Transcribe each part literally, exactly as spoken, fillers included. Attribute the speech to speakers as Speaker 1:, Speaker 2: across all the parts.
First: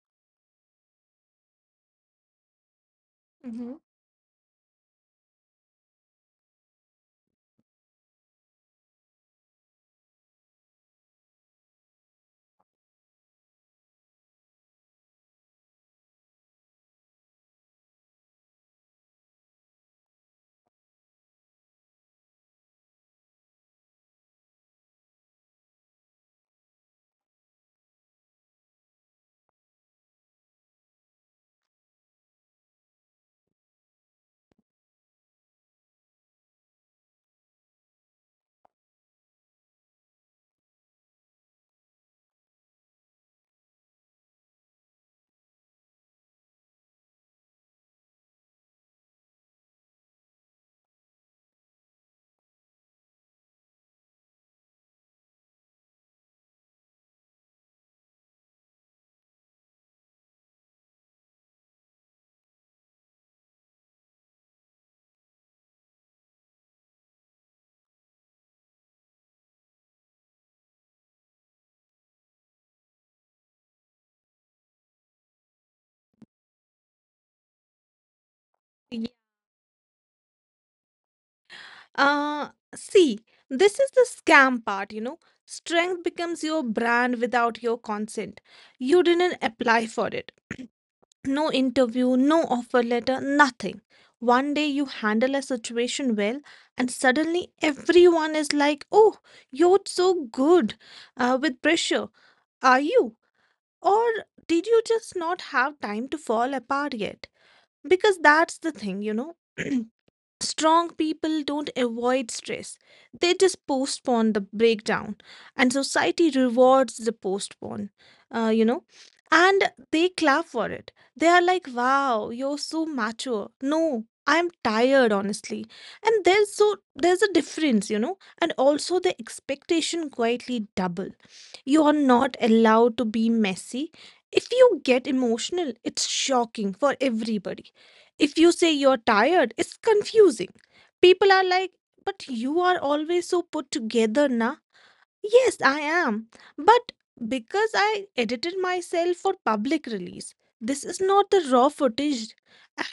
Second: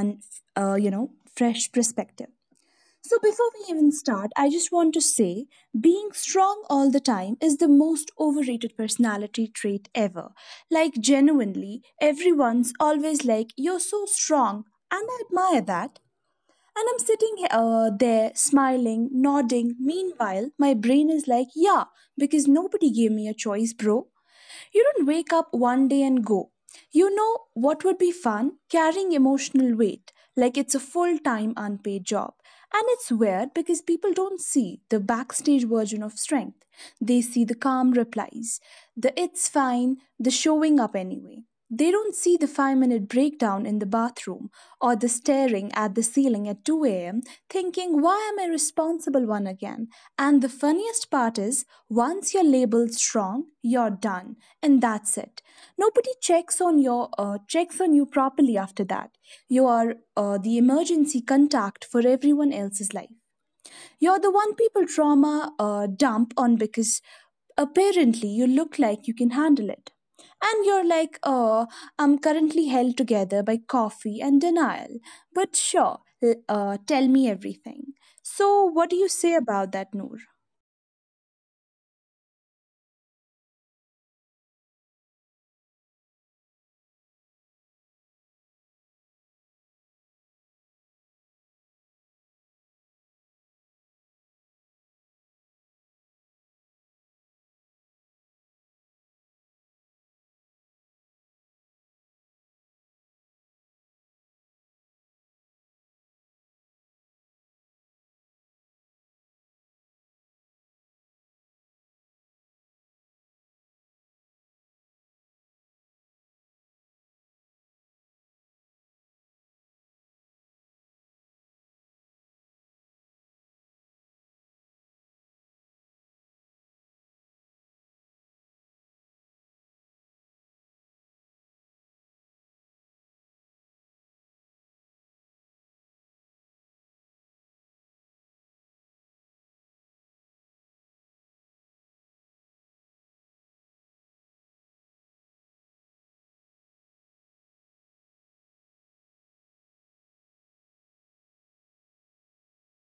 Speaker 1: and, uh, you know, fresh perspective. So, before we
Speaker 2: Mm-hmm.
Speaker 1: even start, I just want to say being strong all the time is the most overrated personality trait ever. Like, genuinely, everyone's always like, "You're so strong." And I admire that. And I'm sitting he- uh, there smiling, nodding. Meanwhile, my brain is like, yeah, because nobody gave me a choice, bro. You don't wake up one day and go. You know what would be fun? Carrying emotional weight, like it's a full time unpaid job. And it's weird because people don't see the backstage version of strength. They see the calm replies, the it's fine, the showing up anyway. They don't see the five minute breakdown in the bathroom or the staring at the ceiling at two a m thinking, why am I responsible one again? And the funniest part is, once you're labeled strong, you're done. And that's it. Nobody checks on your uh, checks on you properly after that. You are uh, the emergency contact for everyone else's life. You're the one people trauma uh, dump on because apparently you look like you can handle it. And you're like, oh, I'm currently held together by coffee and denial. But sure, l- uh, tell me everything. So, what do
Speaker 2: Yeah.
Speaker 1: you say about that, Noor?
Speaker 2: Uh, see, this is the scam part, you know. Strength becomes your brand without your consent. You didn't apply for it. No interview, no offer letter, nothing. One day you handle a situation well, and suddenly everyone is like, oh, you're so good uh, with pressure. Are you? Or did you just not have time to fall apart yet? Because that's the thing, you know. Strong people don't avoid stress, they just postpone the breakdown, and society rewards the postpone, uh, you know and they clap for it. They are like, wow, you're so mature. No, I'm tired, honestly. And there's so there's a difference, you know and also the expectation quietly double. You are not allowed to be messy. If you get emotional, it's shocking for everybody. If you say you're tired, it's confusing. People are like, but you are always so put together, na? Yes, I am. But because I edited myself for public release, this is not the raw footage.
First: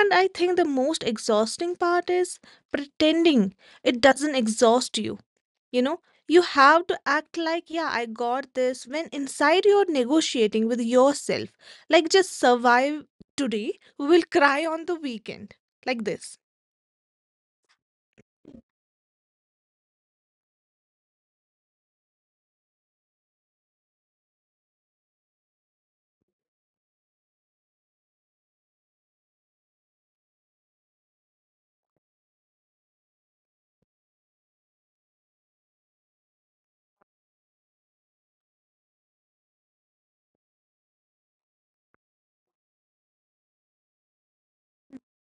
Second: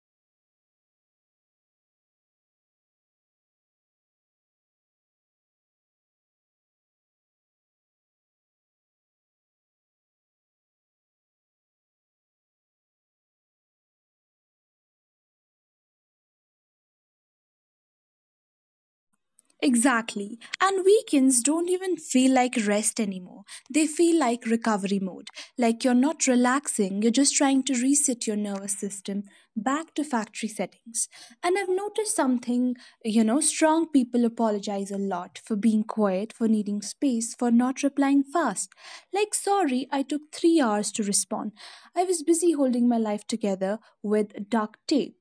Speaker 2: And I think the most exhausting part is pretending it doesn't exhaust you you know You have to act like, yeah, I got this, when inside you're negotiating with yourself, like, just survive today, we will cry on the weekend, like this.
Speaker 1: Exactly. And weekends don't even feel like rest anymore. They feel like recovery mode. Like you're not relaxing, you're just trying to reset your nervous system back to factory settings. And I've noticed something, you know, strong people apologize a lot for being quiet, for needing space, for not replying fast. Like, sorry, I took three hours to respond. I was busy holding my life together with duct tape.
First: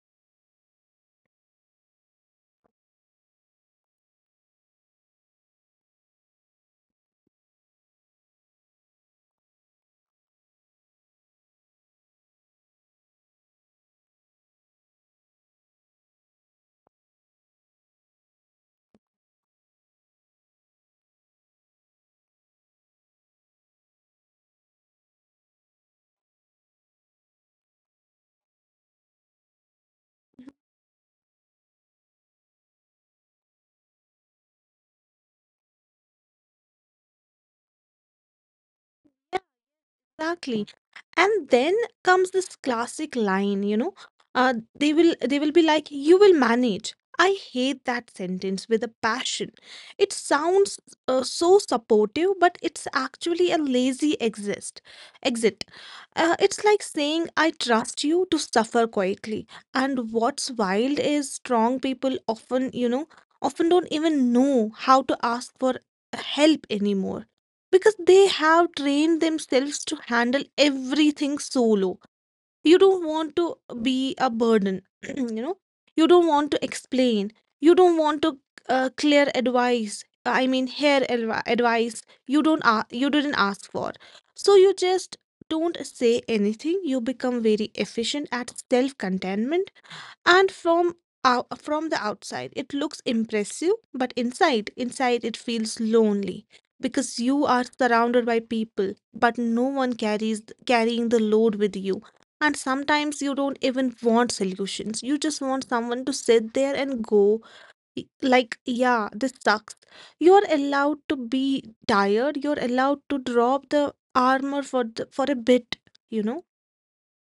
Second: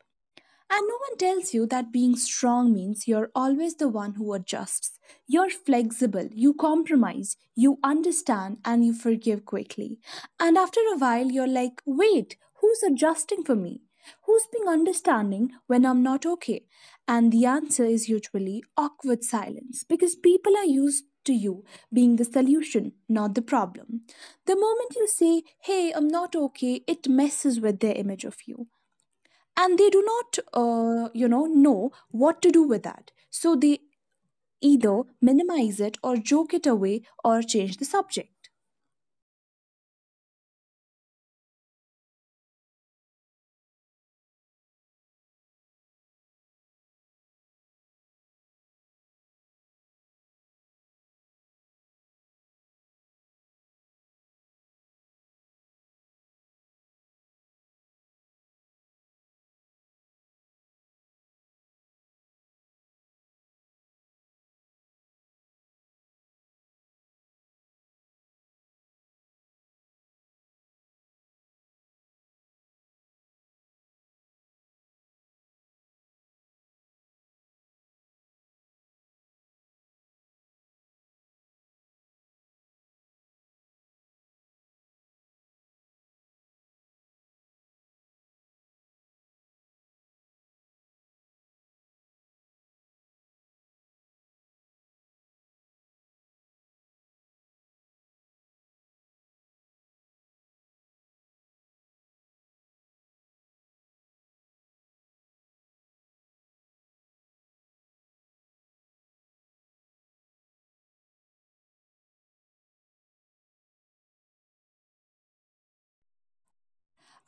Speaker 1: And no one tells you that being strong means you're always the one who adjusts. You're flexible, you compromise, you understand, and you forgive quickly. And after a while, you're like, wait, who's adjusting for me? Who's being understanding when I'm not okay? And the answer is usually awkward silence because people are used to you being the solution, not the problem. The moment you say, hey, I'm not okay, it messes with their image of you and they do not uh, you know know what to do with that, so they either minimize it or joke it away or change the subject.
Speaker 2: Exactly. And then comes this classic line, you know, uh, they will they will be like, you will manage. I hate that sentence with a passion. It sounds uh, so supportive, but it's actually a lazy exist exit. Uh, it's like saying, I trust you to suffer quietly. And what's wild is strong people often, you know, often don't even know how to ask for help anymore, because they have trained themselves to handle everything solo. You don't want to be a burden. you know you don't want to explain, you don't want to uh, clear advice, I mean, hair advi- advice you don't a you didn't ask for. So you just don't say anything. You become very efficient at self contentment. And from out, from the outside, it looks impressive, but inside inside it feels lonely, because you are surrounded by people, but no one carries carrying the load with you. And sometimes you don't even want solutions, you just want someone to sit there and go, y- like, yeah, this sucks. You're allowed to be tired, you're allowed to drop the armor for the, for a bit you know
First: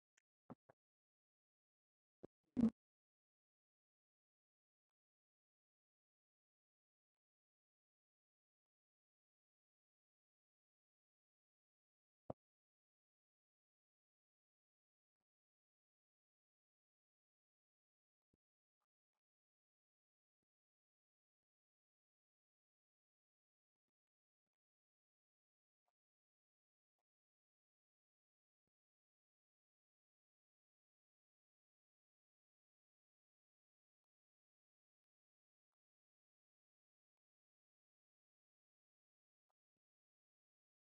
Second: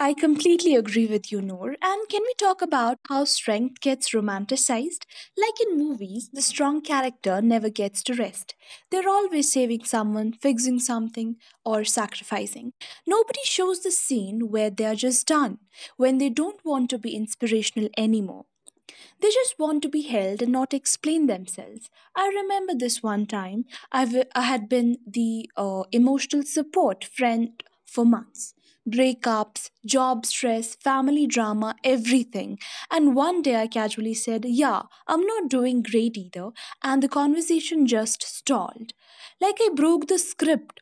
Speaker 1: I completely agree with you, Noor. And can we talk about how strength gets romanticized? Like in movies, the strong character never gets to rest. They're always saving someone, fixing something, or sacrificing. Nobody shows the scene where they are just done, when they don't want to be inspirational anymore. They just want to be held and not explain themselves. I remember this one time I w- I had been the uh, emotional support friend for months. Breakups, job stress, family drama, everything. And one day I casually said, "Yeah, I'm not doing great either." And the conversation just stalled. Like I broke the script.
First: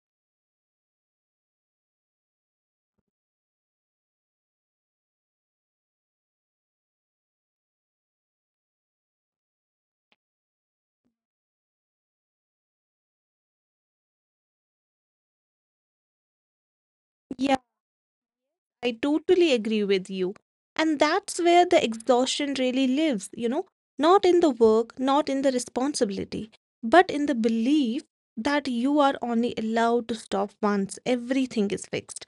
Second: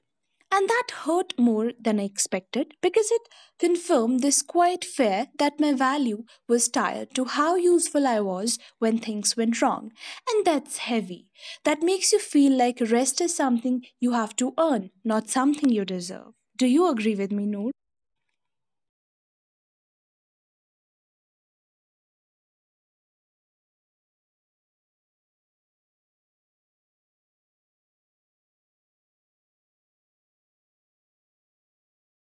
Speaker 1: And that hurt more than I expected because it confirmed this quiet fear that my value was tied to how useful I was when things went wrong. And that's heavy. That makes you feel like rest is something you have to earn, not something you deserve. Do you agree with me, Noor?
Speaker 2: I totally agree with you. And that's where the exhaustion really lives, you know, not in the work, not in the responsibility, but in the belief that you are only allowed to stop once everything is fixed.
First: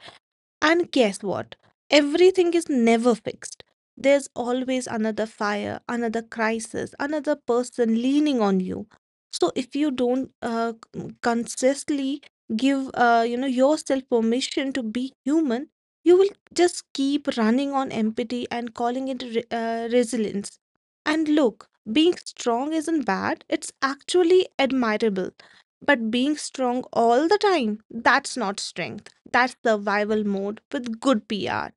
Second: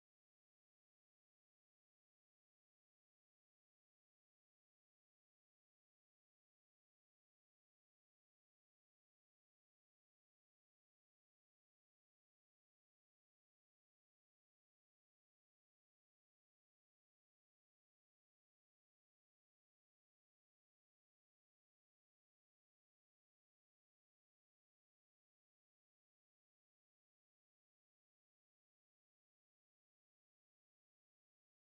Speaker 2: And guess what? Everything is never fixed. There's always another fire, another crisis, another person leaning on you. So if you don't uh, c- consistently give uh, you know yourself permission to be human, you will just keep running on empathy and calling it re- uh, resilience. And look, being strong isn't bad. It's actually admirable. But being strong all the time, that's not strength. That's survival mode with good P R.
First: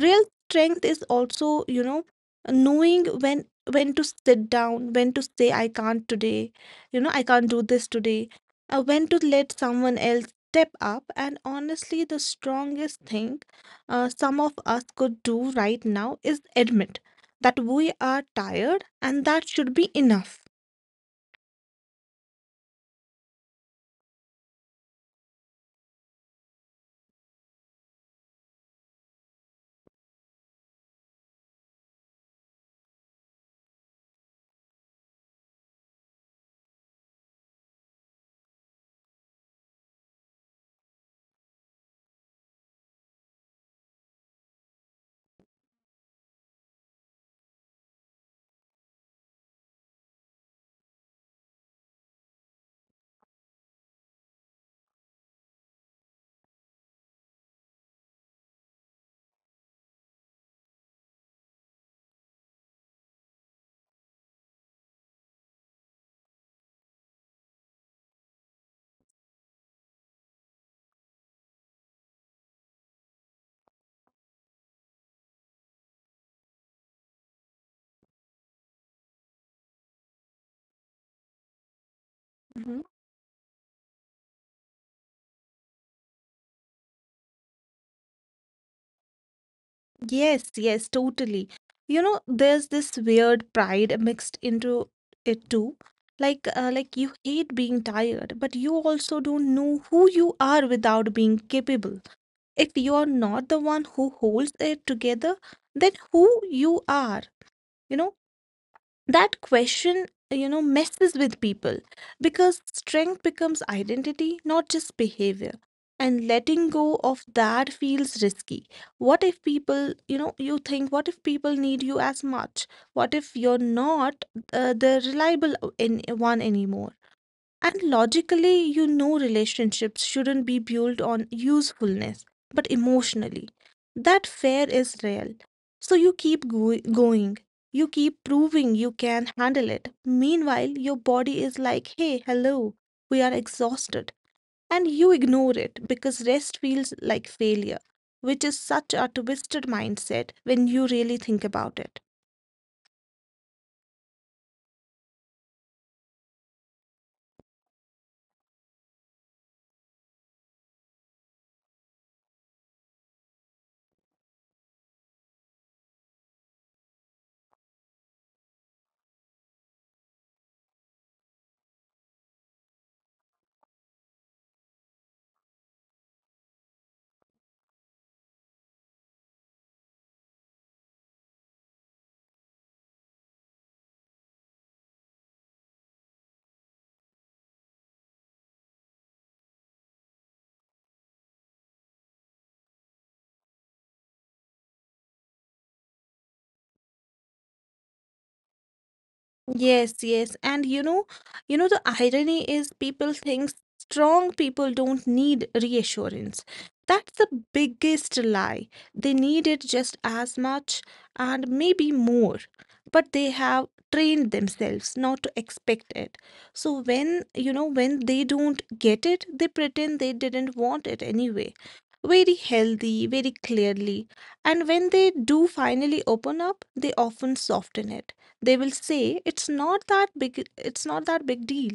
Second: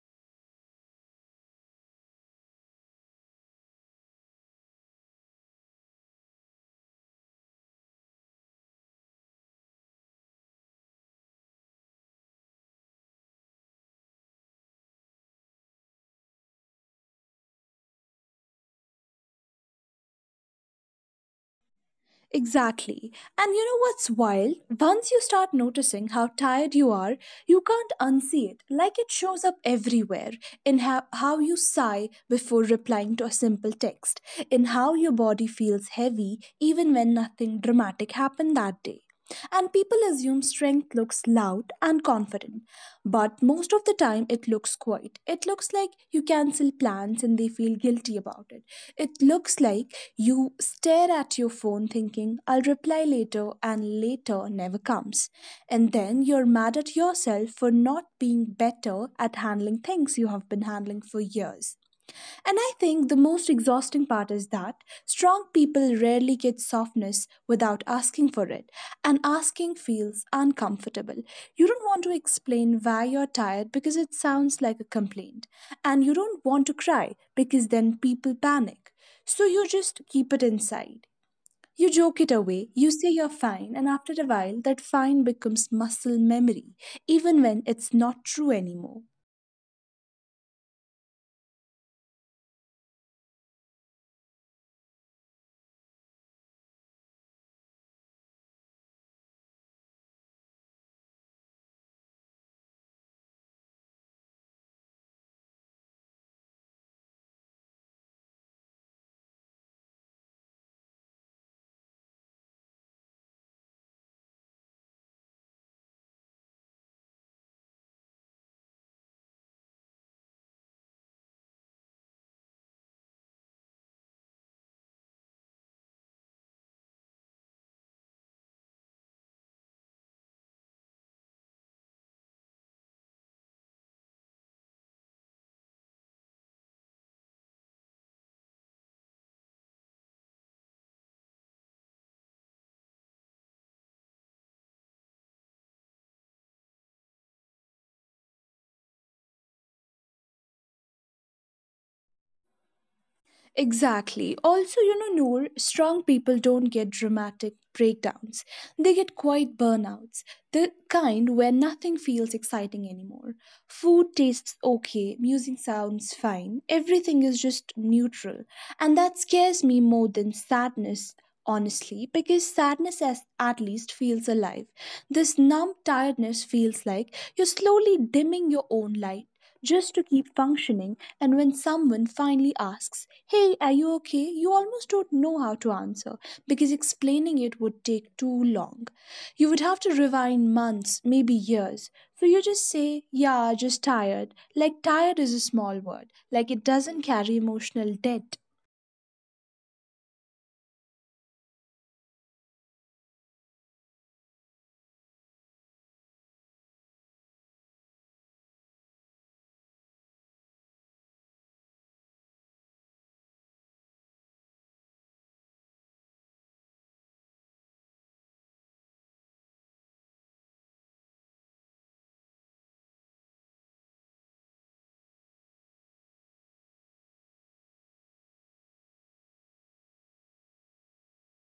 Speaker 2: Real strength is also, you know, knowing when when to sit down, when to say I can't today, you know, I can't do this today, uh, when to let someone else step up. And honestly, the strongest thing uh, some of us could do right now is admit that we are tired, and that should be enough.
Speaker 1: Exactly. And you know what's wild? Once you start noticing how tired you are, you can't unsee it. Like it shows up everywhere, in how, how you sigh before replying to a simple text, in how your body feels heavy even when nothing dramatic happened that day. And people assume strength looks loud and confident. But most of the time, it looks quiet. It looks like you cancel plans and they feel guilty about it. It looks like you stare at your phone thinking, I'll reply later, and later never comes. And then you're mad at yourself for not being better at handling things you have been handling for years. And I think the most exhausting part is that strong people rarely get softness without asking for it, and asking feels uncomfortable. You don't want to explain why you're tired because it sounds like a complaint, and you don't want to cry because then people panic. So you just keep it inside. You joke it away,
Speaker 2: Mm-hmm.
Speaker 1: you say you're fine, and after a while, that fine becomes muscle memory, even when it's not true anymore.
Speaker 2: Yes, yes, totally. You know, there's this weird pride mixed into it too. Like, uh, like you hate being tired, but you also don't know who you are without being capable. If you are not the one who holds it together, then who you are, you know? That question you know messes with people, because strength becomes identity, not just behavior. And letting go of that feels risky. What if people, you know you think, what if people need you as much? What if you're not uh, the reliable o- an- one anymore? And logically, you know relationships shouldn't be built on usefulness, but emotionally. That fear is real. So you keep go- going. You keep proving you can handle it. Meanwhile, your body is like, hey, hello, we are exhausted. And you ignore it because rest feels like failure, which is such a twisted mindset when you really think about it.
Speaker 1: Exactly. Also, you know, Noor, strong people don't get dramatic breakdowns. They get quiet burnouts, the kind where nothing feels exciting anymore. Food tastes okay, music sounds fine, everything is just neutral. And that scares me more than sadness, honestly, because sadness as, at least feels alive. This numb tiredness feels like you're slowly dimming your own light just to keep functioning. And when someone finally asks, "Hey, are you okay?" you almost don't know how to answer because explaining it would take too long. You would have to rewind months, maybe years. So you just say, "Yeah, just tired." Like, tired is a small word, like, it doesn't carry emotional debt.
Speaker 2: Yes, yes. And you know, you know, the irony is people think strong people don't need reassurance. That's the biggest lie. They need it just as much, and maybe more, but they have trained themselves not to expect it. So when, you know, when they don't get it, they pretend they didn't want it anyway. Very healthy, very clearly. And when they do finally open up, they often soften it. They will say, it's not that big it's not that big deal,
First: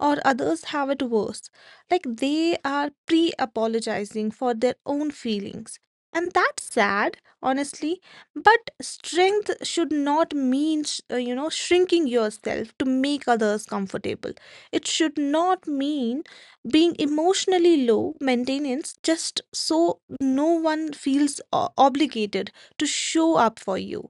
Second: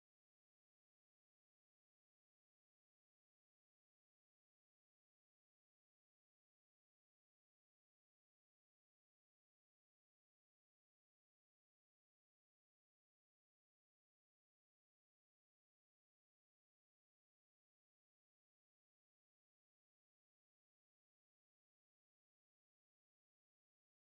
Speaker 2: or others have it worse. Like they are pre-apologizing for their own feelings. And that's sad, honestly, but strength should not mean, sh- uh, you know, shrinking yourself to make others comfortable. It should not mean being emotionally low maintenance just so no one feels o- obligated to show up for you.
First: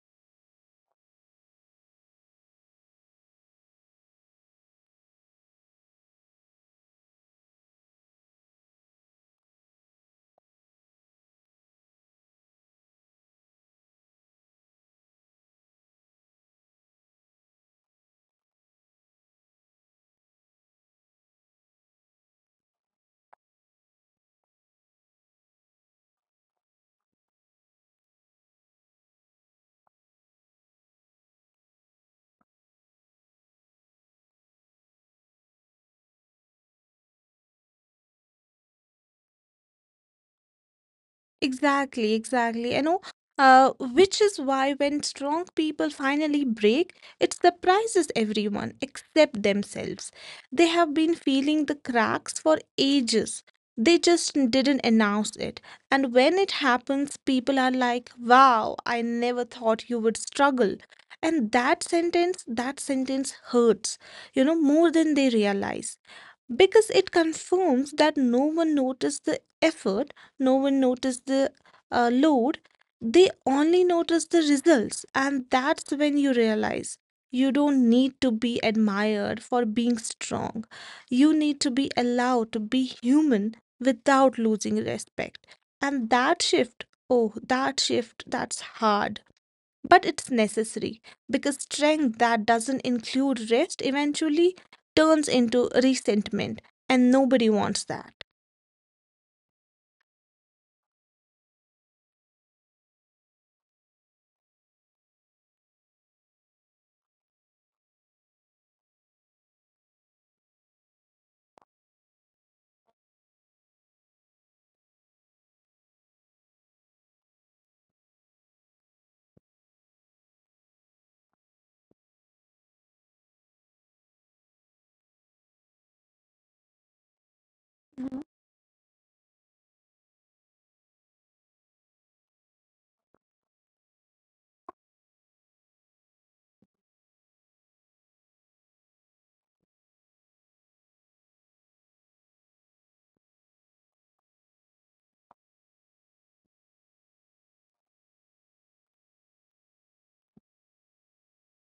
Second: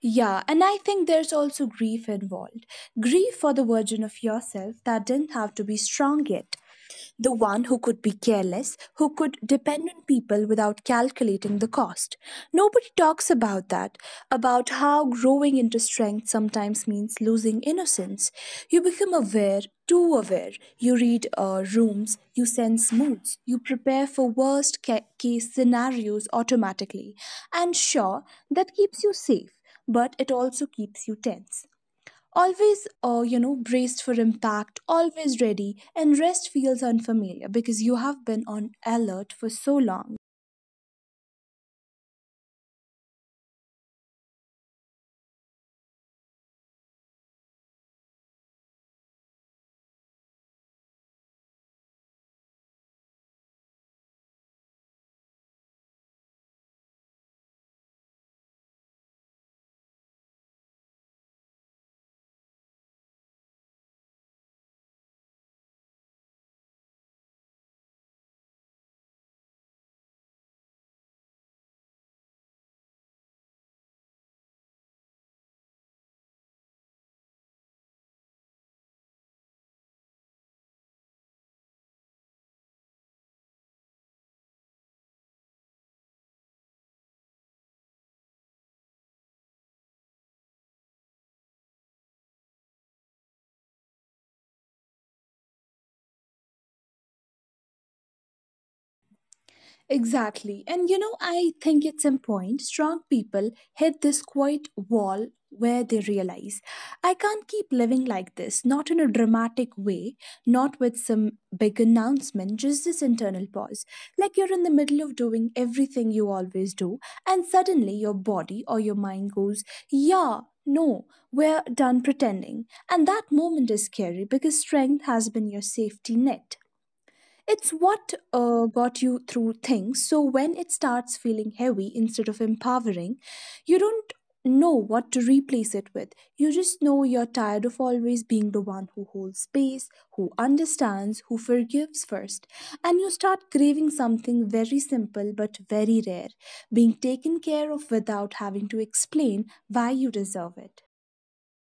Speaker 1: Yeah, and I think there's also grief involved. Grief for the version of yourself that didn't have to be strong yet, the one who could be careless, who could depend on people without calculating the cost. Nobody talks about that, about how growing into strength sometimes means losing innocence. You become aware, too aware. You read uh, rooms, you sense moods, you prepare for worst ca- case scenarios automatically. And sure, that keeps you safe, but it also keeps you tense, always uh, you know braced for impact, always ready. And rest feels unfamiliar because you have been on alert for so long.
Speaker 2: Exactly, exactly. You know, uh, which is why when strong people finally break, it surprises everyone except themselves. They have been feeling the cracks for ages. They just didn't announce it. And when it happens, people are like, wow, I never thought you would struggle. And that sentence, that sentence hurts, you know, more than they realize, because it confirms that no one noticed the effort, no one noticed the uh, load, they only notice the results. And that's when you realize you don't need to be admired for being strong. You need to be allowed to be human without losing respect. And that shift, oh, that shift, that's hard. But it's necessary, because strength that doesn't include rest eventually turns into resentment, and nobody wants that.
Speaker 1: Exactly. And you know, I think at some point, strong people hit this quiet wall where they realize I can't keep living like this, not in a dramatic way, not with some big announcement, just this internal pause. Like you're in the middle of doing everything you always do, and suddenly your body or your mind goes, yeah, no, we're done pretending. And that moment is scary because strength has been your safety net. It's what uh, got you through things. So when it starts feeling heavy instead of empowering, you don't know what to replace it with. You just know you're tired of always being the one who holds space, who understands, who forgives first. And you start craving something very simple but very rare, being taken care of without having to explain why you deserve it.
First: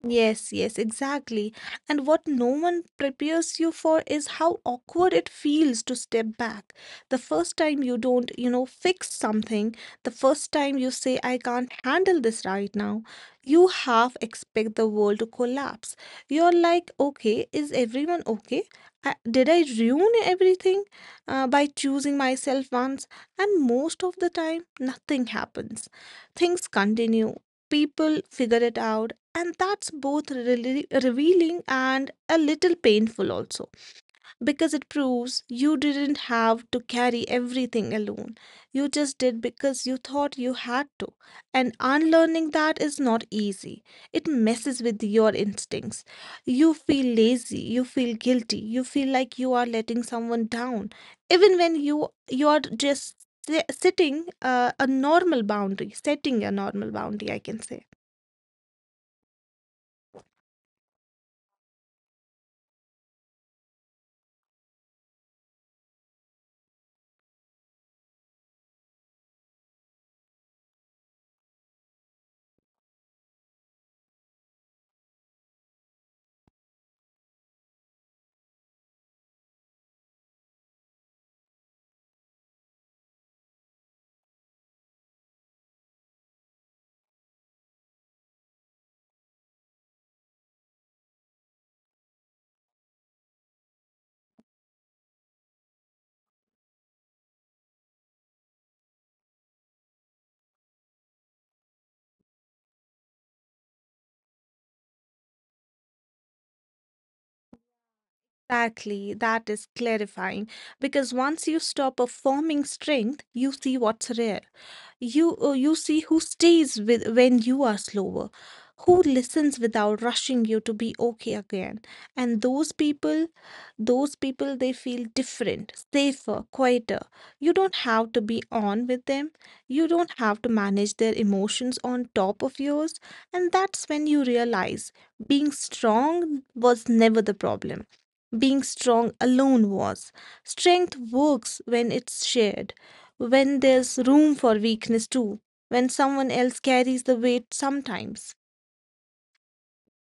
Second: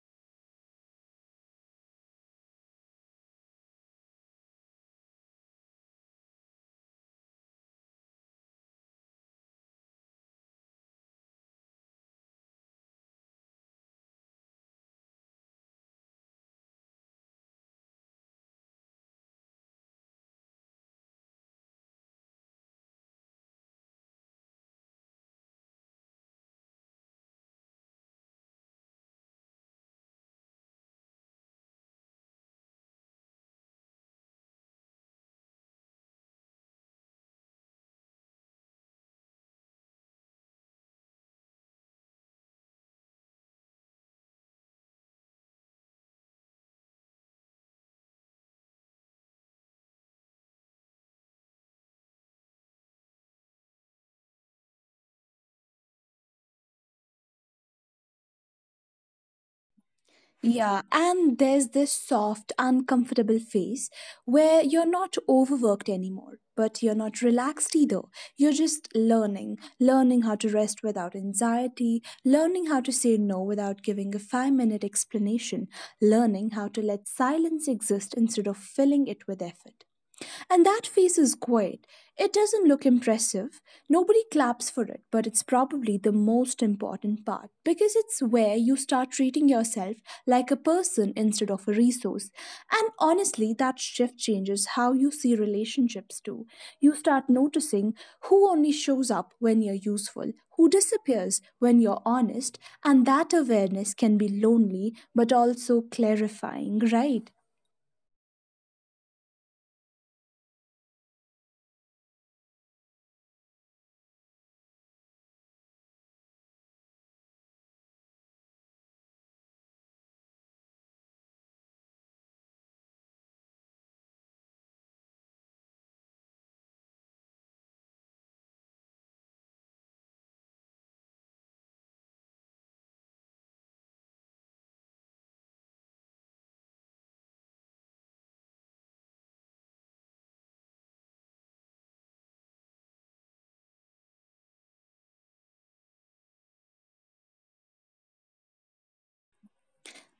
Speaker 2: Yes, yes, exactly. And what no one prepares you for is how awkward it feels to step back. The first time you don't, you know, fix something, the first time you say, I can't handle this right now, you half expect the world to collapse. You're like, okay, is everyone okay? I, did I ruin everything uh, by choosing myself once? And most of the time, nothing happens. Things continue. People figure it out, and that's both rele- revealing and a little painful also, because it proves you didn't have to carry everything alone. You just did because you thought you had to. And unlearning that is not easy. It messes with your instincts. You feel lazy, you feel guilty, you feel like you are letting someone down, even when you you are just si- sitting uh, a normal boundary, setting a normal boundary, I can say.
Speaker 1: Yeah, and there's this soft, uncomfortable phase where you're not overworked anymore, but you're not relaxed either. You're just learning, learning how to rest without anxiety, learning how to say no without giving a five minute explanation, learning how to let silence exist instead of filling it with effort. And that face is quiet. It doesn't look impressive. Nobody claps for it, but it's probably the most important part because it's where you start treating yourself like a person instead of a resource. And honestly, that shift changes how you see relationships too. You start noticing who only shows up when you're useful, who disappears when you're honest, and that awareness can be lonely but also clarifying, right?
Speaker 2: Exactly, that is clarifying, because once you stop performing strength, you see what's rare. You uh, you see who stays with when you are slower, who listens without rushing you to be okay again. And those people, those people, they feel different, safer, quieter. You don't have to be on with them. You don't have to manage their emotions on top of yours, and that's when you realize being strong was never the problem, being strong alone was. Strength works when it's shared, when there's room for weakness too, when someone else carries the weight sometimes.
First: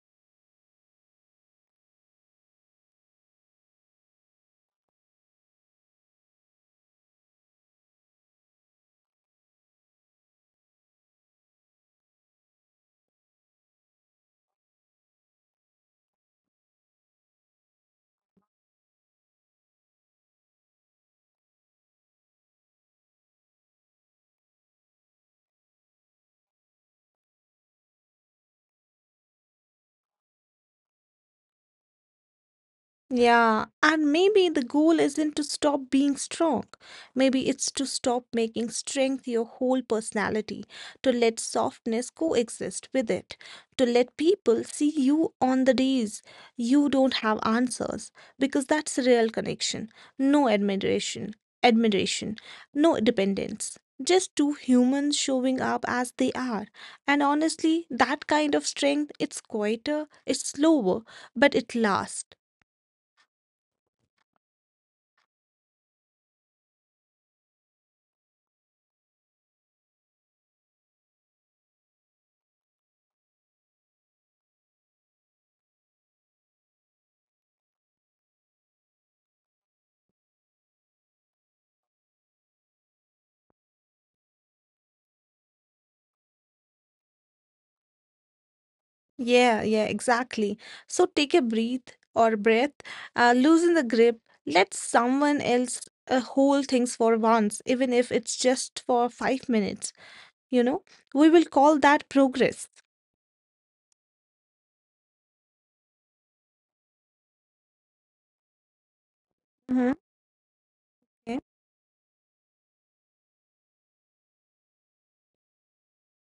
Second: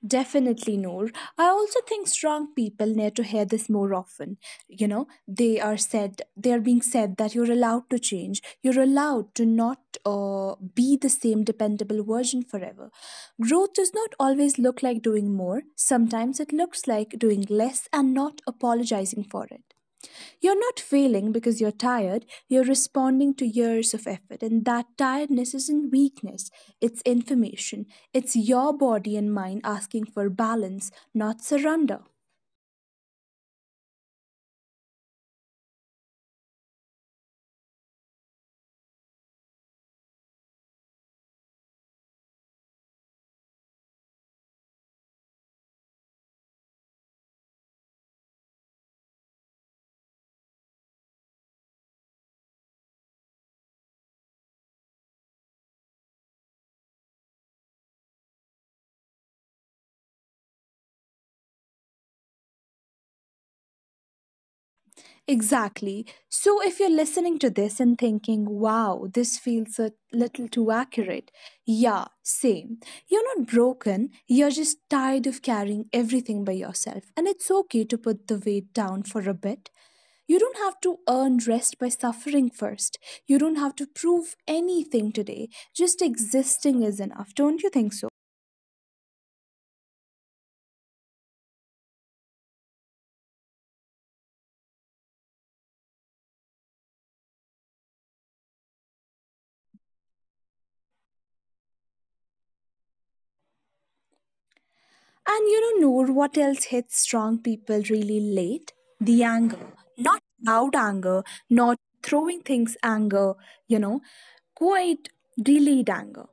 Speaker 1: Definitely, Noor. I also think strong people need to hear this more often. You know, they are said, they are being said that you're allowed to change. You're allowed to not uh, be the same dependable version forever. Growth does not always look like doing more. Sometimes it looks like doing less and not apologizing for it. You're not failing because you're tired, you're responding to years of effort, and that tiredness isn't weakness, it's information. It's your body and mind asking for balance, not surrender.
Speaker 2: Yeah, and maybe the goal isn't to stop being strong. Maybe it's to stop making strength your whole personality, to let softness coexist with it, to let people see you on the days you don't have answers, because that's real connection. No admiration, admiration, no dependence. Just two humans showing up as they are. And honestly, that kind of strength, it's quieter, it's slower, but it lasts.
Speaker 1: Exactly. So, if you're listening to this and thinking, wow, this feels a little too accurate, yeah, same. You're not broken, you're just tired of carrying everything by yourself, and it's okay to put the weight down for a bit. You don't have to earn rest by suffering first. You don't have to prove anything today. Just existing is enough, don't you think so?
Speaker 2: Yeah, yeah, exactly. So take a breath or breath, uh, loosen the grip, let someone else uh, hold things for once, even if it's just for five minutes, you know? We will call that progress.
Speaker 1: And you know, Noor, what else hits strong people really late? The anger.
Speaker 2: Hmm.
Speaker 1: Not loud anger,
Speaker 2: Yeah.
Speaker 1: not throwing things anger, you know, quite delayed anger.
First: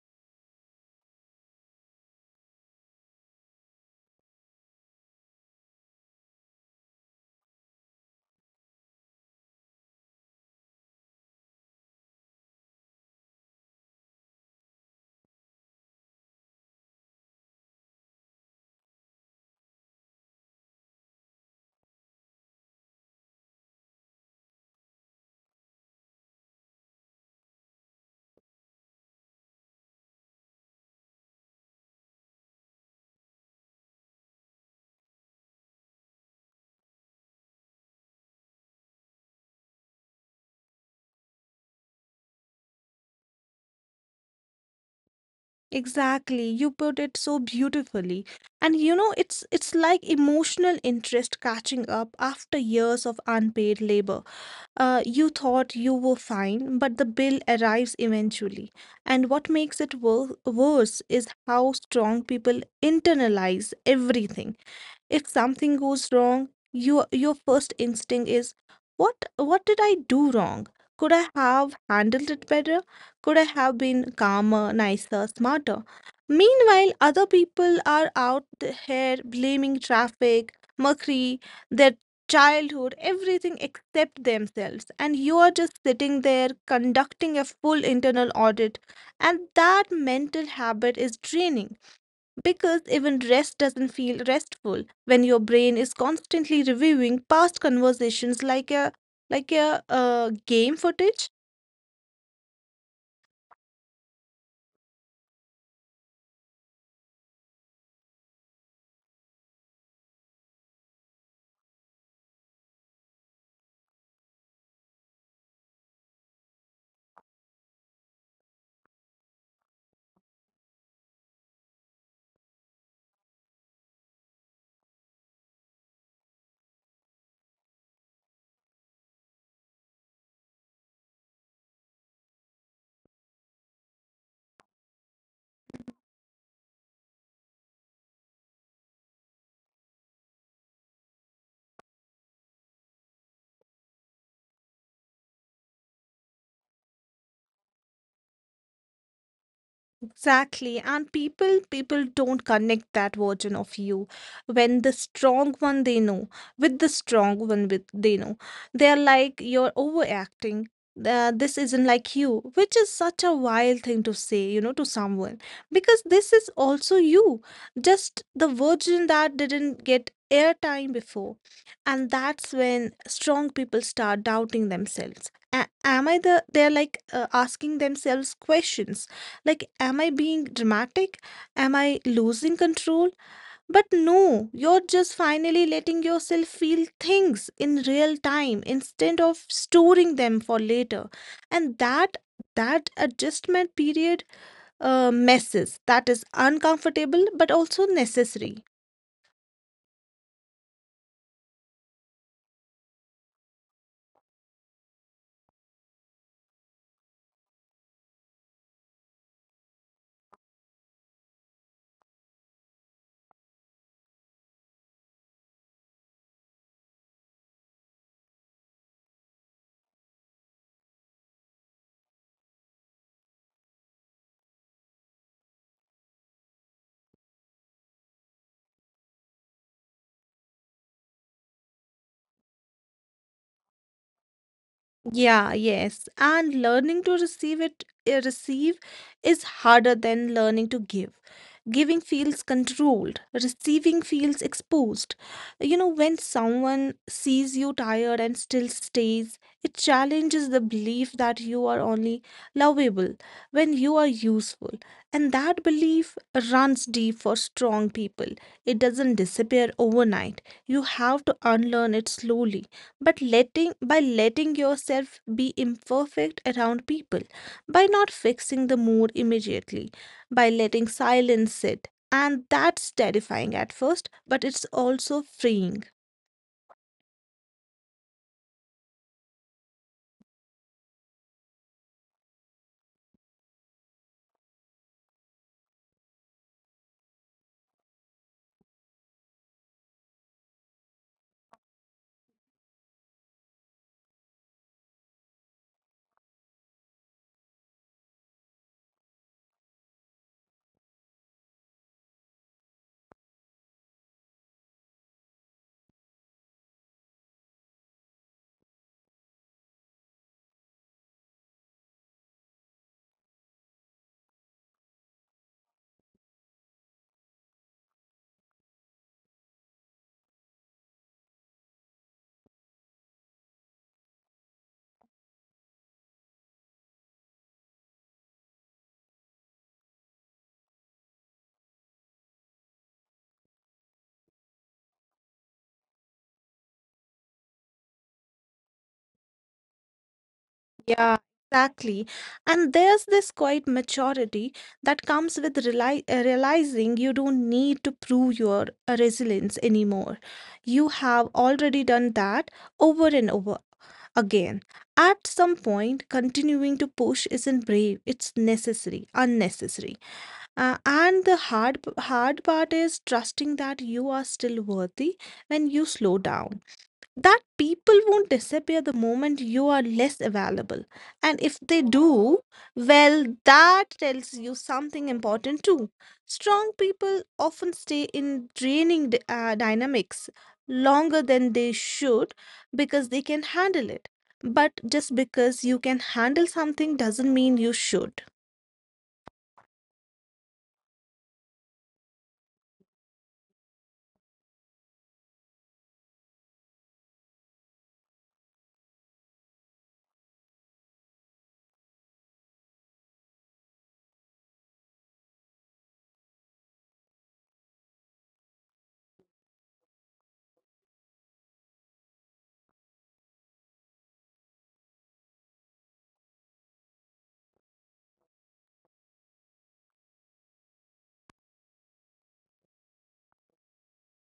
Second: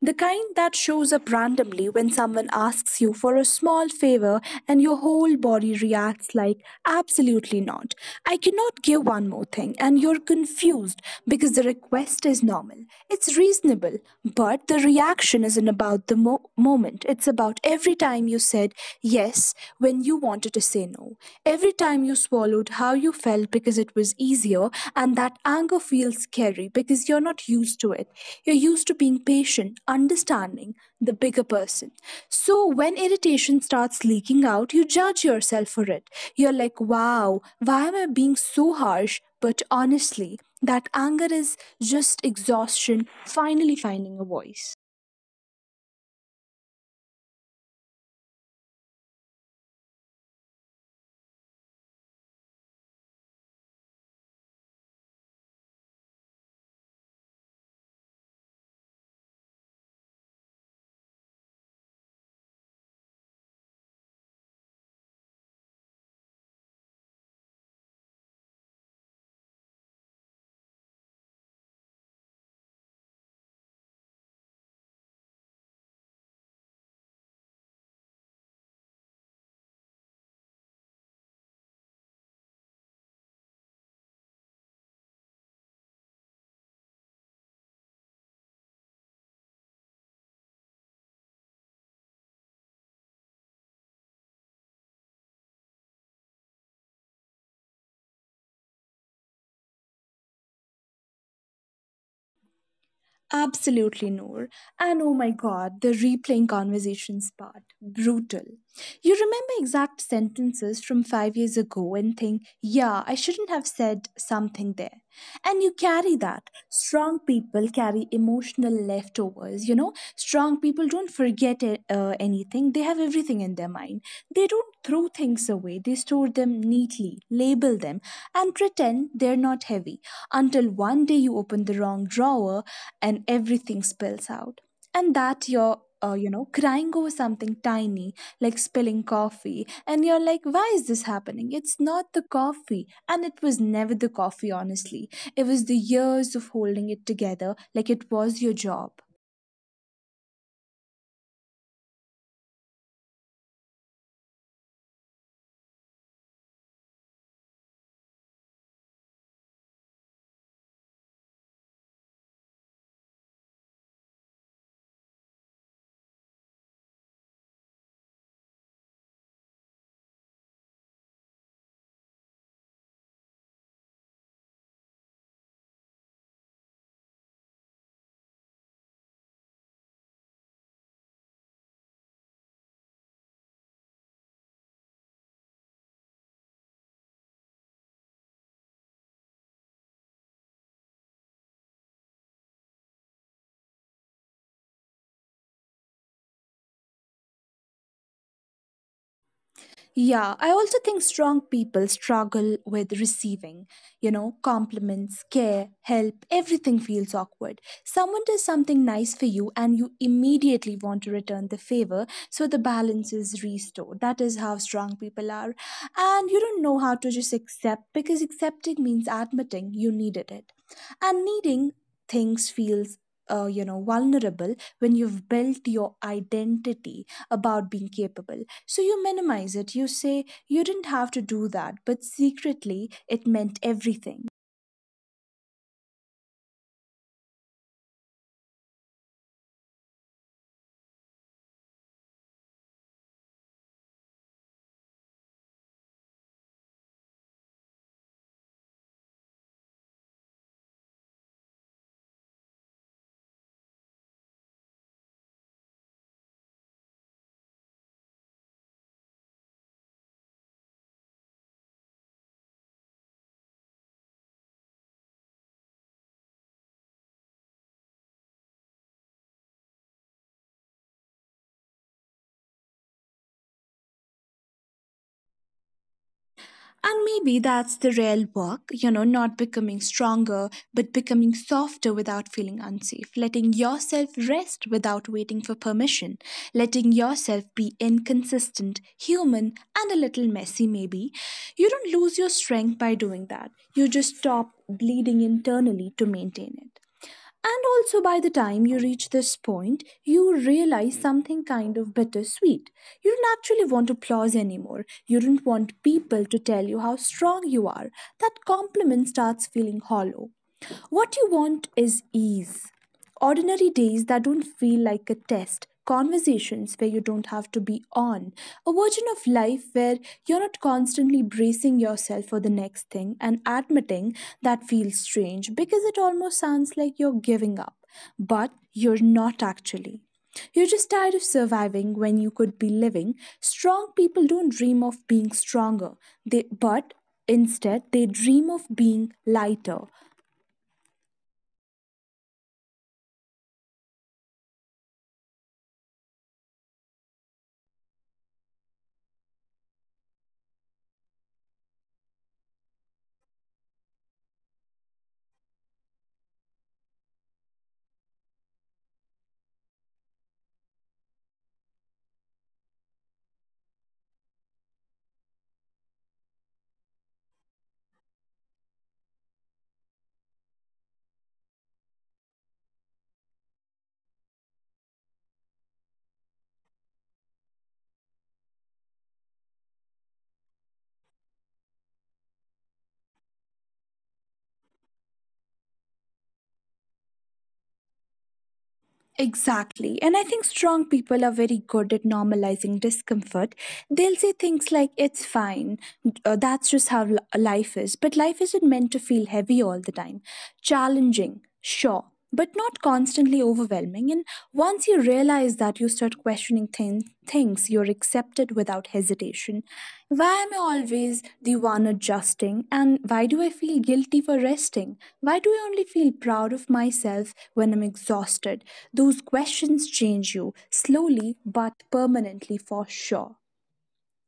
Speaker 1: The kind that shows up randomly when someone asks you for a small favor and your whole body reacts like, absolutely not. I cannot give one more thing. And you're confused because the request is normal. It's reasonable, but the reaction isn't about the mo- moment. It's about every time you said yes when you wanted to say no, every time you swore swallowed how you felt because it was easier, and that anger feels scary because you're not used to it. You're used to being patient, understanding the bigger person. So when irritation starts leaking out, you judge yourself for it. You're like, wow, why am I being so harsh? But honestly, that anger is just exhaustion finally finding a voice.
Speaker 2: Exactly. You put it so beautifully. And you know, it's it's like emotional interest catching up after years of unpaid labor. Uh, you thought you were fine, but the bill arrives eventually. And what makes it wor- worse is how strong people internalize everything. If something goes wrong, your your first instinct is, what what did I do wrong? Could I have handled it better? Could I have been calmer, nicer, smarter? Meanwhile, other people are out here blaming traffic, mercury, their childhood, everything except themselves. And you are just sitting there conducting a full internal audit, and that mental habit is draining. Because even rest doesn't feel restful when your brain is constantly reviewing past conversations like a like a uh, game footage.
Speaker 1: Absolutely, Noor. And oh my god, the replaying conversations part. Brutal. You remember exact sentences from five years ago and think, yeah, I shouldn't have said something there. And you carry that. Strong people carry emotional leftovers, you know? Strong people don't forget uh, anything. They have everything in their mind. They don't throw things away, they store them neatly, label them, and pretend they're not heavy until one day you open the wrong drawer and everything spills out, and that you're uh, you know crying over something tiny like spilling coffee and you're like, why is this happening? It's not the coffee, and it was never the coffee, honestly. It was the years of holding it together like it was your job.
Speaker 2: Exactly. And people people don't connect that version of you when the strong one they know with the strong one with they know. They're like, you're overacting. Uh, this isn't like you, which is such a wild thing to say, you know, to someone because this is also you, just the version that didn't get airtime before. And that's when strong people start doubting themselves. A- am I the? They're like uh, asking themselves questions like, am I being dramatic? Am I losing control? But no, you're just finally letting yourself feel things in real time instead of storing them for later. And that that adjustment period uh, messes that is uncomfortable but also necessary.
Speaker 1: Yeah, I also think strong people struggle with receiving, you know, compliments, care, help, everything feels awkward. Someone does something nice for you and you immediately want to return the favor, so the balance is restored. That is how strong people are. And you don't know how to just accept because accepting means admitting you needed it. And needing things feels uh, you know, vulnerable when you've built your identity about being capable. So you minimize it. You say you didn't have to do that, but secretly it meant everything.
Speaker 2: Yeah, yes. And learning to receive it, uh, receive is harder than learning to give. Giving feels controlled, receiving feels exposed. You know, when someone sees you tired and still stays, it challenges the belief that you are only lovable when you are useful. And that belief runs deep for strong people. It doesn't disappear overnight. You have to unlearn it slowly but letting by letting yourself be imperfect around people, by not fixing the mood immediately, by letting silence sit, and that's terrifying at first but it's also freeing.
Speaker 1: And maybe that's the real work, you know, not becoming stronger, but becoming softer without feeling unsafe, letting yourself rest without waiting for permission, letting yourself be inconsistent, human, and a little messy, maybe. You don't lose your strength by doing that. You just stop bleeding internally to maintain it. And also, by the time you reach this point, you realize something kind of bittersweet. You don't actually want applause anymore. You don't want people to tell you how strong you are. That compliment starts feeling hollow. What you want is ease, ordinary days that don't feel like a test, conversations where you don't have to be on, a version of life where you're not constantly bracing yourself for the next thing, and admitting that feels strange because it almost sounds like you're giving up, but you're not actually. You're just tired of surviving when you could be living. Strong people don't dream of being stronger, they, but instead they dream of being lighter.
Speaker 2: Yeah, exactly. And there's this quiet maturity that comes with reali- uh, realizing you don't need to prove your uh, resilience anymore. You have already done that over and over again. At some point, continuing to push isn't brave, it's necessary, unnecessary. Uh, and the hard, p- hard part is trusting that you are still worthy when you slow down, that people won't disappear the moment you are less available. And if they do, well, that tells you something important too. Strong people often stay in draining d- uh, dynamics longer than they should because they can handle it. But just because you can handle something doesn't mean you should.
Speaker 1: Exactly. And I think strong people are very good at normalizing discomfort. They'll say things like, it's fine. Uh, that's just how li- life is. But life isn't meant to feel heavy all the time. Challenging, sure, but not constantly overwhelming. And once you realize that, you start questioning thin- things, you're accepted without hesitation. Why am I always the one adjusting? And why do I feel guilty for resting? Why do I only feel proud of myself when I'm exhausted? Those questions change you slowly but permanently, for sure.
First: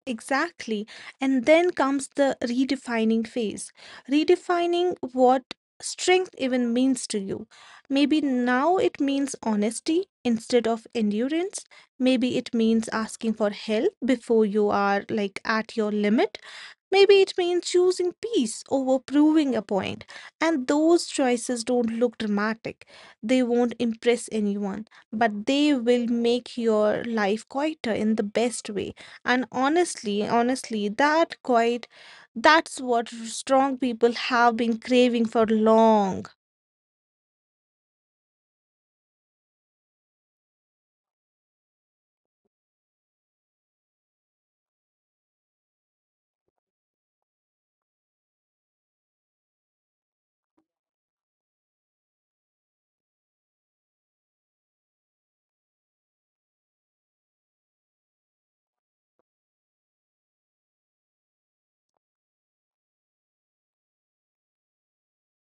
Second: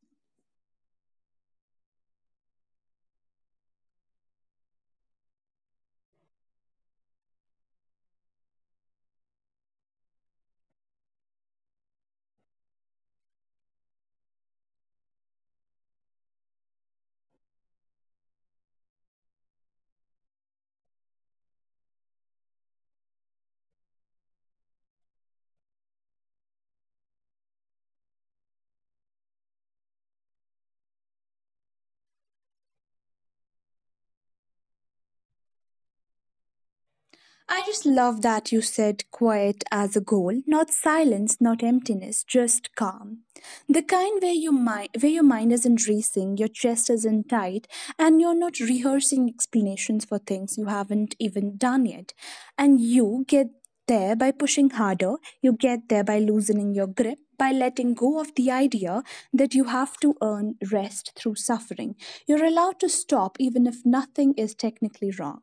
Speaker 2: Exactly. And then comes the redefining phase, redefining what strength even means to you. Maybe now it means honesty instead of endurance. Maybe it means asking for help before you are like at your limit. Maybe it means choosing peace over proving a point, and those choices don't look dramatic. They won't impress anyone, but they will make your life quieter in the best way. And honestly, honestly, that quiet, that's what strong people have been craving for long.
Speaker 1: I just love that you said quiet as a goal, not silence, not emptiness, just calm. The kind where your mind where your mind isn't racing, your chest isn't tight, and you're not rehearsing explanations for things you haven't even done yet. And you get there by pushing harder, you get there by loosening your grip, by letting go of the idea that you have to earn rest through suffering. You're allowed to stop even if nothing is technically wrong.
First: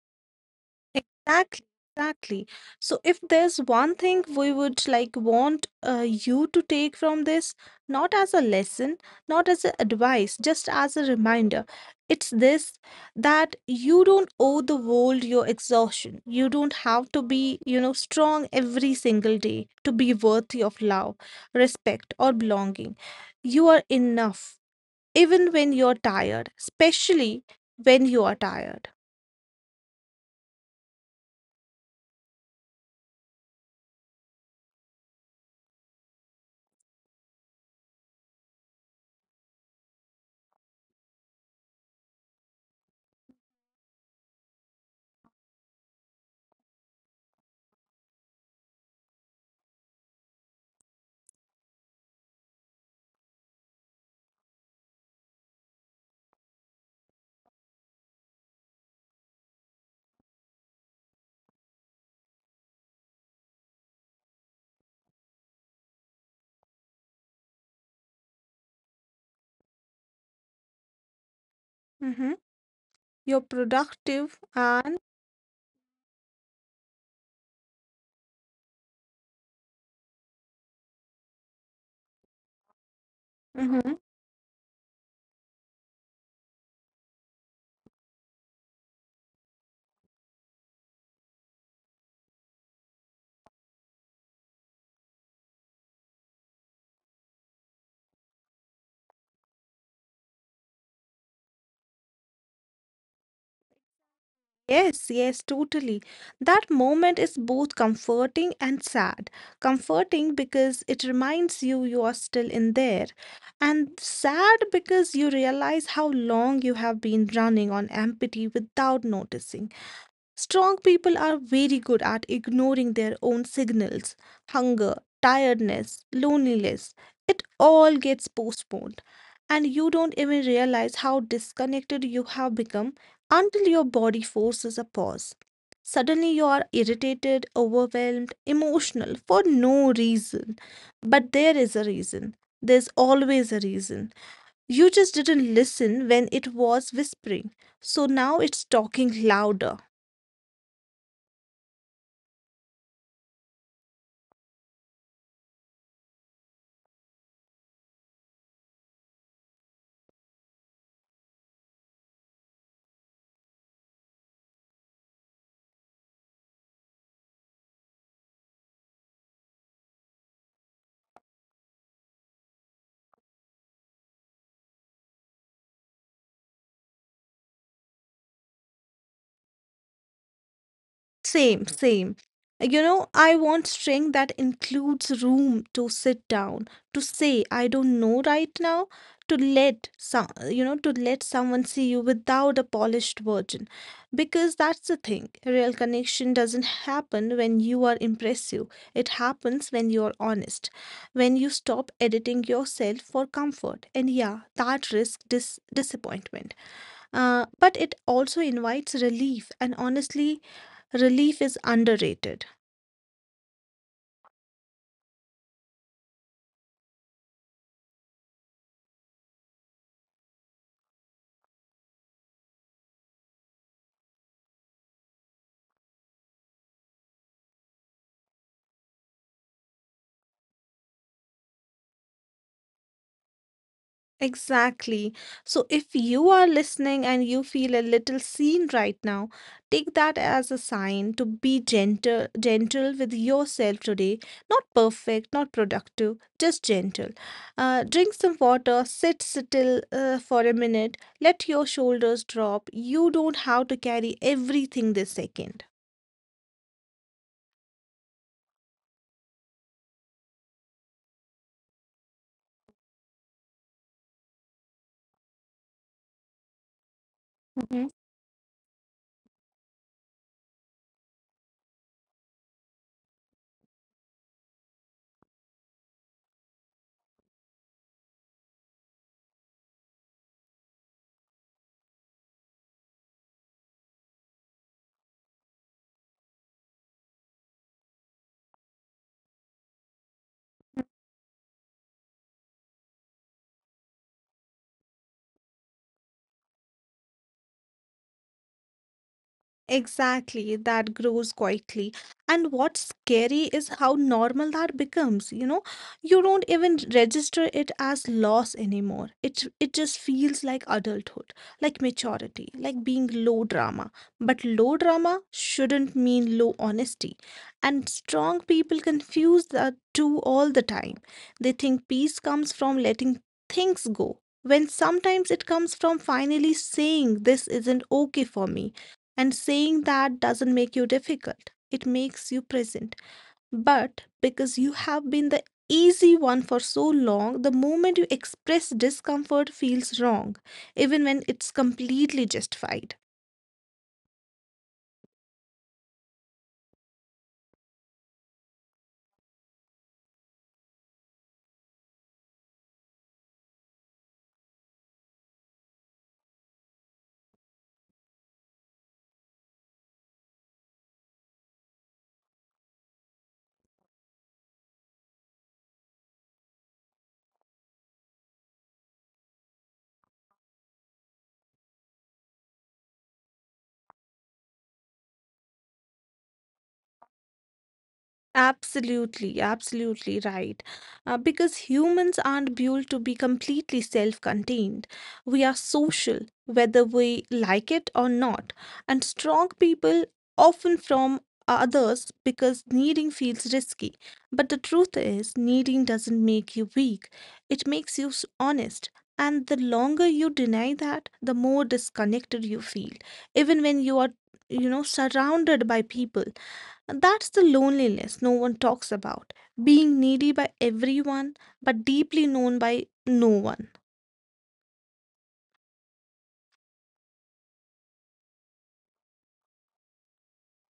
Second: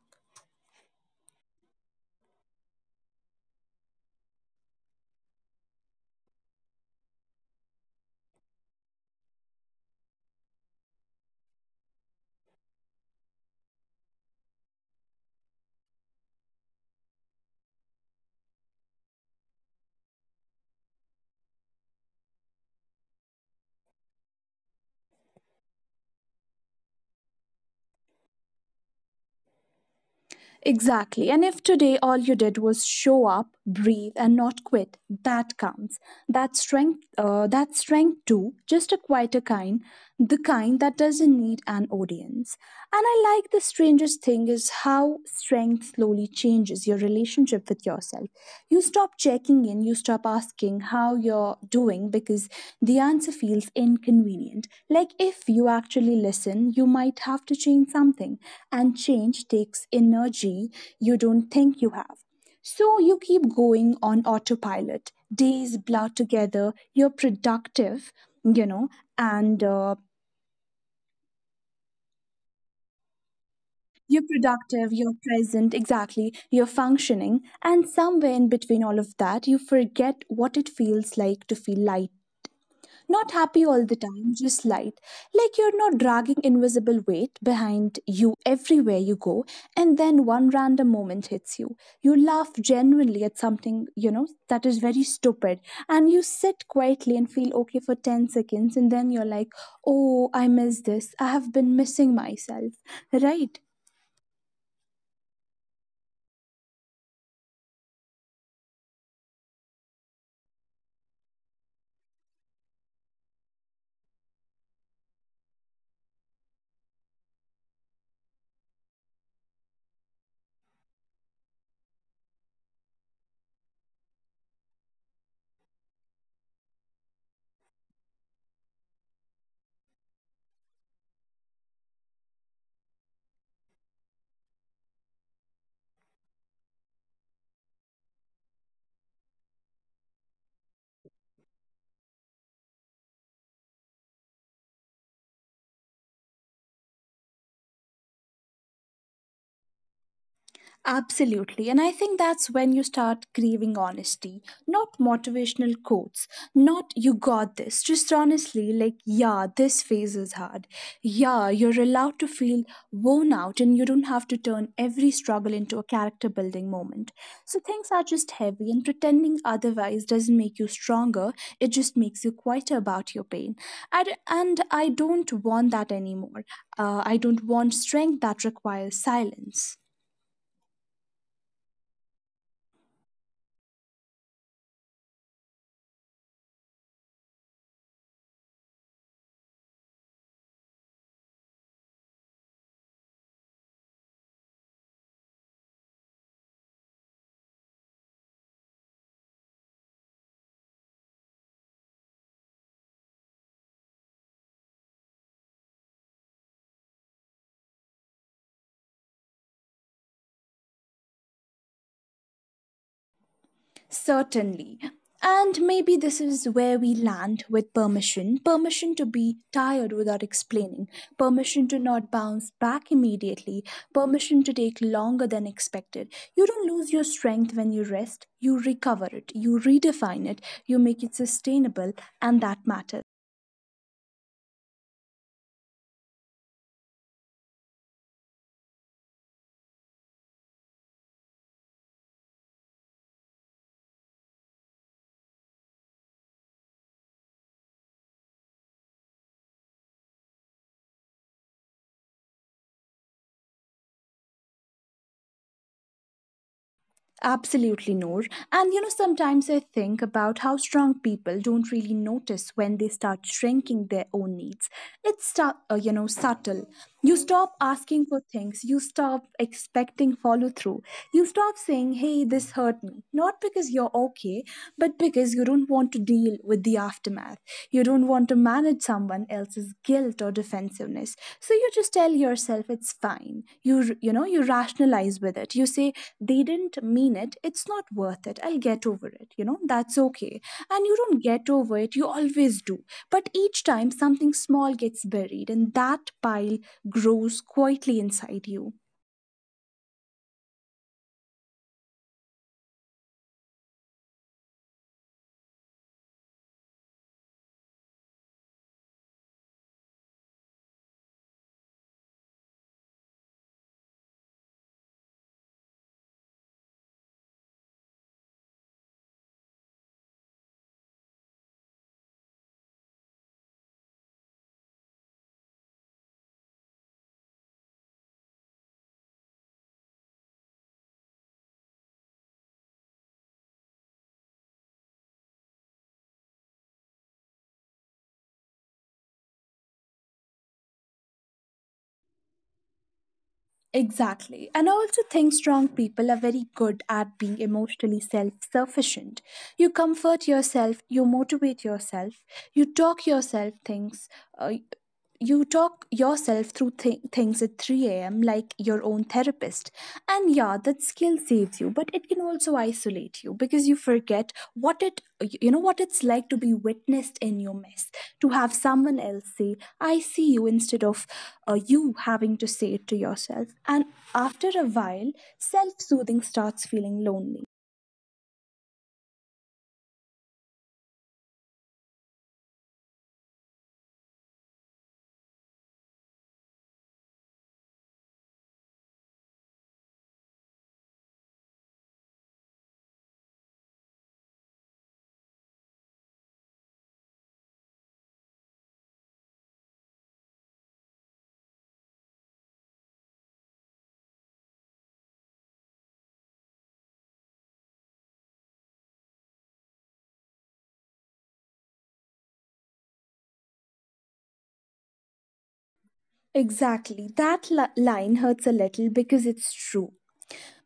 Speaker 2: Exactly, exactly. So if there's one thing we would like want uh, you to take from this, not as a lesson, not as a advice, just as a reminder, it's this, that you don't owe the world your exhaustion. You don't have to be, you know, strong every single day to be worthy of love, respect, or belonging. You are enough, even when you're tired, especially when you are tired.
Speaker 1: Exactly. And if today all you did was show up, breathe, and not quit, that counts. That strength, uh, that strength too, just a quieter kind, the kind that doesn't need an audience. And I like the strangest thing is how strength slowly changes your relationship with yourself. You stop checking in, you stop asking how you're doing because the answer feels inconvenient. Like if you actually listen, you might have to change something, and change takes energy you don't think you have. So you keep going on autopilot. Days blur together, you're productive, you know, and uh,
Speaker 2: Mm-hmm. You're
Speaker 1: you're
Speaker 2: productive
Speaker 1: productive,
Speaker 2: and
Speaker 1: you're present, exactly, you're functioning, and somewhere in between all of that, you forget what it feels like to feel light. Not happy all the
Speaker 2: Mhm.
Speaker 1: time, just light. Like you're not dragging invisible weight behind you everywhere you go, and then one random moment hits you. You laugh genuinely at something, you know, that is very stupid, and you sit quietly and feel okay for ten seconds, and then you're like, oh, I miss this. I have been missing myself, right?
Speaker 2: Yes, yes, totally. That moment is both comforting and sad. Comforting because it reminds you you are still in there, and sad because you realize how long you have been running on empty without noticing. Strong people are very good at ignoring their own signals: hunger, tiredness, loneliness. It all gets postponed, and you don't even realize how disconnected you have become until your body forces a pause. Suddenly, you are irritated, overwhelmed, emotional for no reason. But there is a reason. There's always a reason. You just didn't listen when it was whispering, so now it's talking louder.
Speaker 1: Absolutely. And I think that's when you start grieving honesty, not motivational quotes, not you got this, just honestly, like, yeah, this phase is hard. Yeah, you're allowed to feel worn out and you don't have to turn every struggle into a character building moment. So things are just heavy, and pretending otherwise doesn't make you stronger, it just makes you quieter about your pain. And, and I don't want that anymore. Uh, I don't want strength that requires silence.
Speaker 2: Same, same. You know, I want string that includes room to sit down, to say, I don't know right now, to let some, you know, to let someone see you without a polished version. Because that's the thing, real connection doesn't happen when you are impressive. It happens when you are honest, when you stop editing yourself for comfort. And yeah, that risks dis disappointment. Uh, but it also invites relief, and honestly, relief is underrated.
Speaker 1: Certainly. And maybe this is where we land with permission permission to be tired without explaining, permission to not bounce back immediately, permission to take longer than expected. You don't lose your strength when you rest, you recover it, you redefine it, you make it sustainable, and that matters.
Speaker 2: Exactly. So if you are listening and you feel a little seen right now, take that as a sign to be gentle gentle with yourself today. Not perfect, not productive, just gentle. Uh, drink some water, sit still uh, for a minute, let your shoulders drop. You don't have to carry everything this second.
Speaker 1: Absolutely, Noor. And you know, sometimes I think about how strong people don't really notice when they start shrinking their own needs. It's stu- uh, you know subtle. You stop
Speaker 2: Mhm.
Speaker 1: asking for things. You stop expecting follow through. You stop saying, "Hey, this hurt me," not because you're okay, but because you don't want to deal with the aftermath. You don't don't want to manage someone else's guilt or defensiveness, so you just tell yourself it's fine. You you know you rationalize with it, you say they didn't mean it, it's not worth it, I'll get over it, you know, that's okay. And you don't get over it, you always do, but each time something small gets buried, and that pile grows quietly inside you.
Speaker 2: Exactly, that grows quietly. And what's scary is how normal that becomes, you know? You don't even register it as loss anymore. It it just feels like adulthood, like maturity, like being low drama. But low drama shouldn't mean low honesty. And strong people confuse the two all the time. They think peace comes from letting things go, when sometimes it comes from finally saying this isn't okay for me. And saying that doesn't make you difficult, it makes you present. But because you have been the easy one for so long, the moment you express discomfort feels wrong, even when it's completely justified.
Speaker 1: Exactly. And I also think strong people are very good at being emotionally self sufficient. You comfort yourself, you motivate yourself, you talk yourself things, uh, you talk yourself through th- things at three a m like your own therapist. And yeah, that skill saves you, but it can also isolate you because you forget what it you know what it's like to be witnessed in your mess, to have someone else say, "I see you" instead of uh, you having to say it to yourself. And after a while, self-soothing starts feeling lonely.
Speaker 2: Absolutely, absolutely right. Uh, because humans aren't built to be completely self contained. We are social, whether we like it or not. And strong people often from others because needing feels risky. But the truth is, needing doesn't make you weak, it makes you s- honest. And the longer you deny that, the more disconnected you feel, even when you are, you know, surrounded by people, and that's the loneliness no one talks about. Being needy by everyone, but deeply known by no one.
Speaker 1: Exactly. That li- line hurts a little because it's true.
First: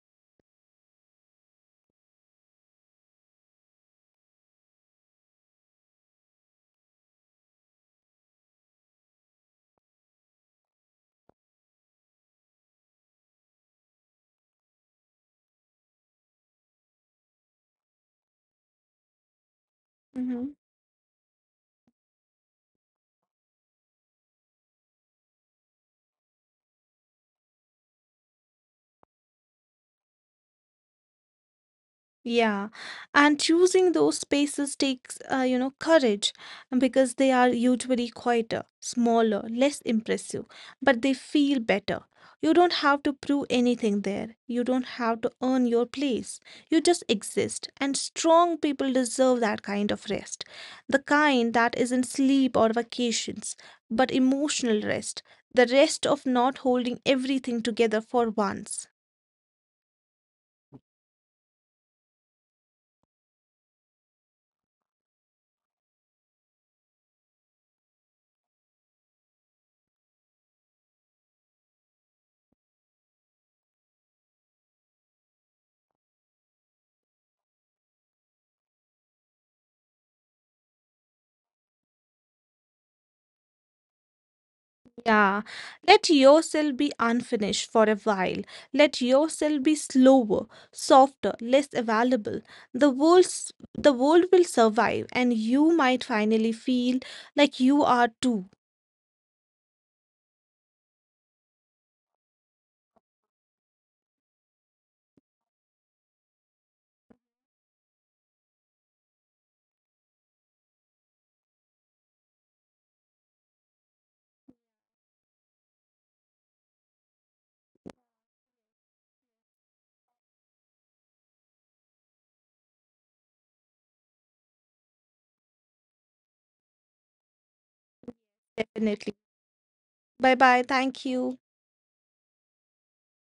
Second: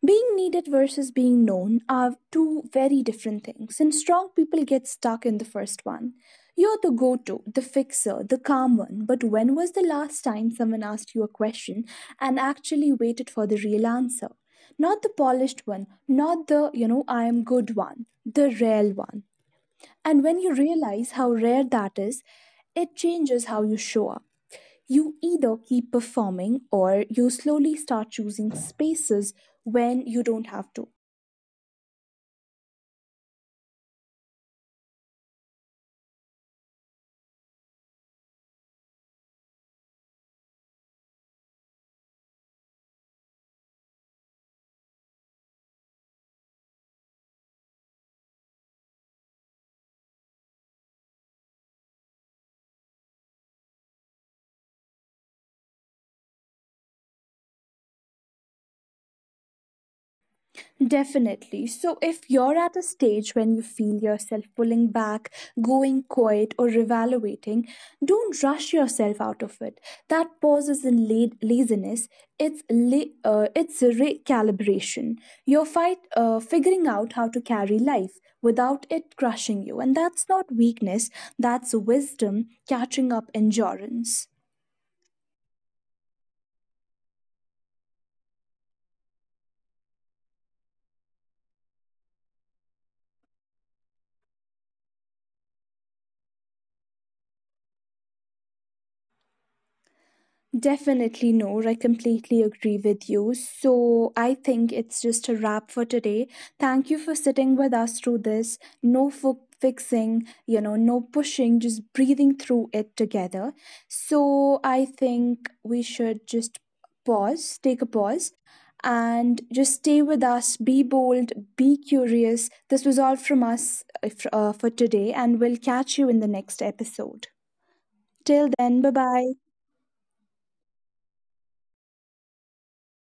Speaker 1: Being needed versus being known are two very different things, and strong people get stuck in the first one. You're the go to, the fixer, the calm one, but when was the last time someone asked you a question and actually waited for the real answer? Not the polished one, not the, you know, I am good one, the real one. And when
Speaker 2: Mm-hmm.
Speaker 1: you realize how rare that is, it changes how you show up. You either keep performing or you slowly start choosing spaces when you don't have to.
Speaker 2: Yeah, and choosing those spaces takes, uh, you know, courage because they are usually quieter, smaller, less impressive, but they feel better. You don't have to prove anything there. You don't have to earn your place. You just exist, and strong people deserve that kind of rest. The kind that isn't sleep or vacations, but emotional rest. The rest of not holding everything together for once.
Speaker 1: Definitely. So, if you're at a stage when you feel yourself pulling back, going quiet, or evaluating, don't rush yourself out of it. That pause isn't la- laziness, it's, la- uh, it's recalibration. You're fight, uh, figuring out how to carry life without it crushing you. And that's not weakness, that's wisdom catching up endurance.
Speaker 2: Yeah, let yourself be unfinished for a while. Let yourself be slower, softer, less available. The world's, the world will survive, and you might finally feel like you are too.
Speaker 1: Definitely, no. I completely agree with you. So, I think it's just a wrap for today. Thank you for sitting with us through this. No fo- fixing, you know, no pushing, just breathing through it together. So, I think we should just pause, take a pause, and just stay with us. Be bold, be curious. This was all from us uh, f- uh, for today, and we'll catch you in the next episode. Till then, bye
Speaker 2: Definitely.
Speaker 1: bye.
Speaker 2: Bye bye. Thank you.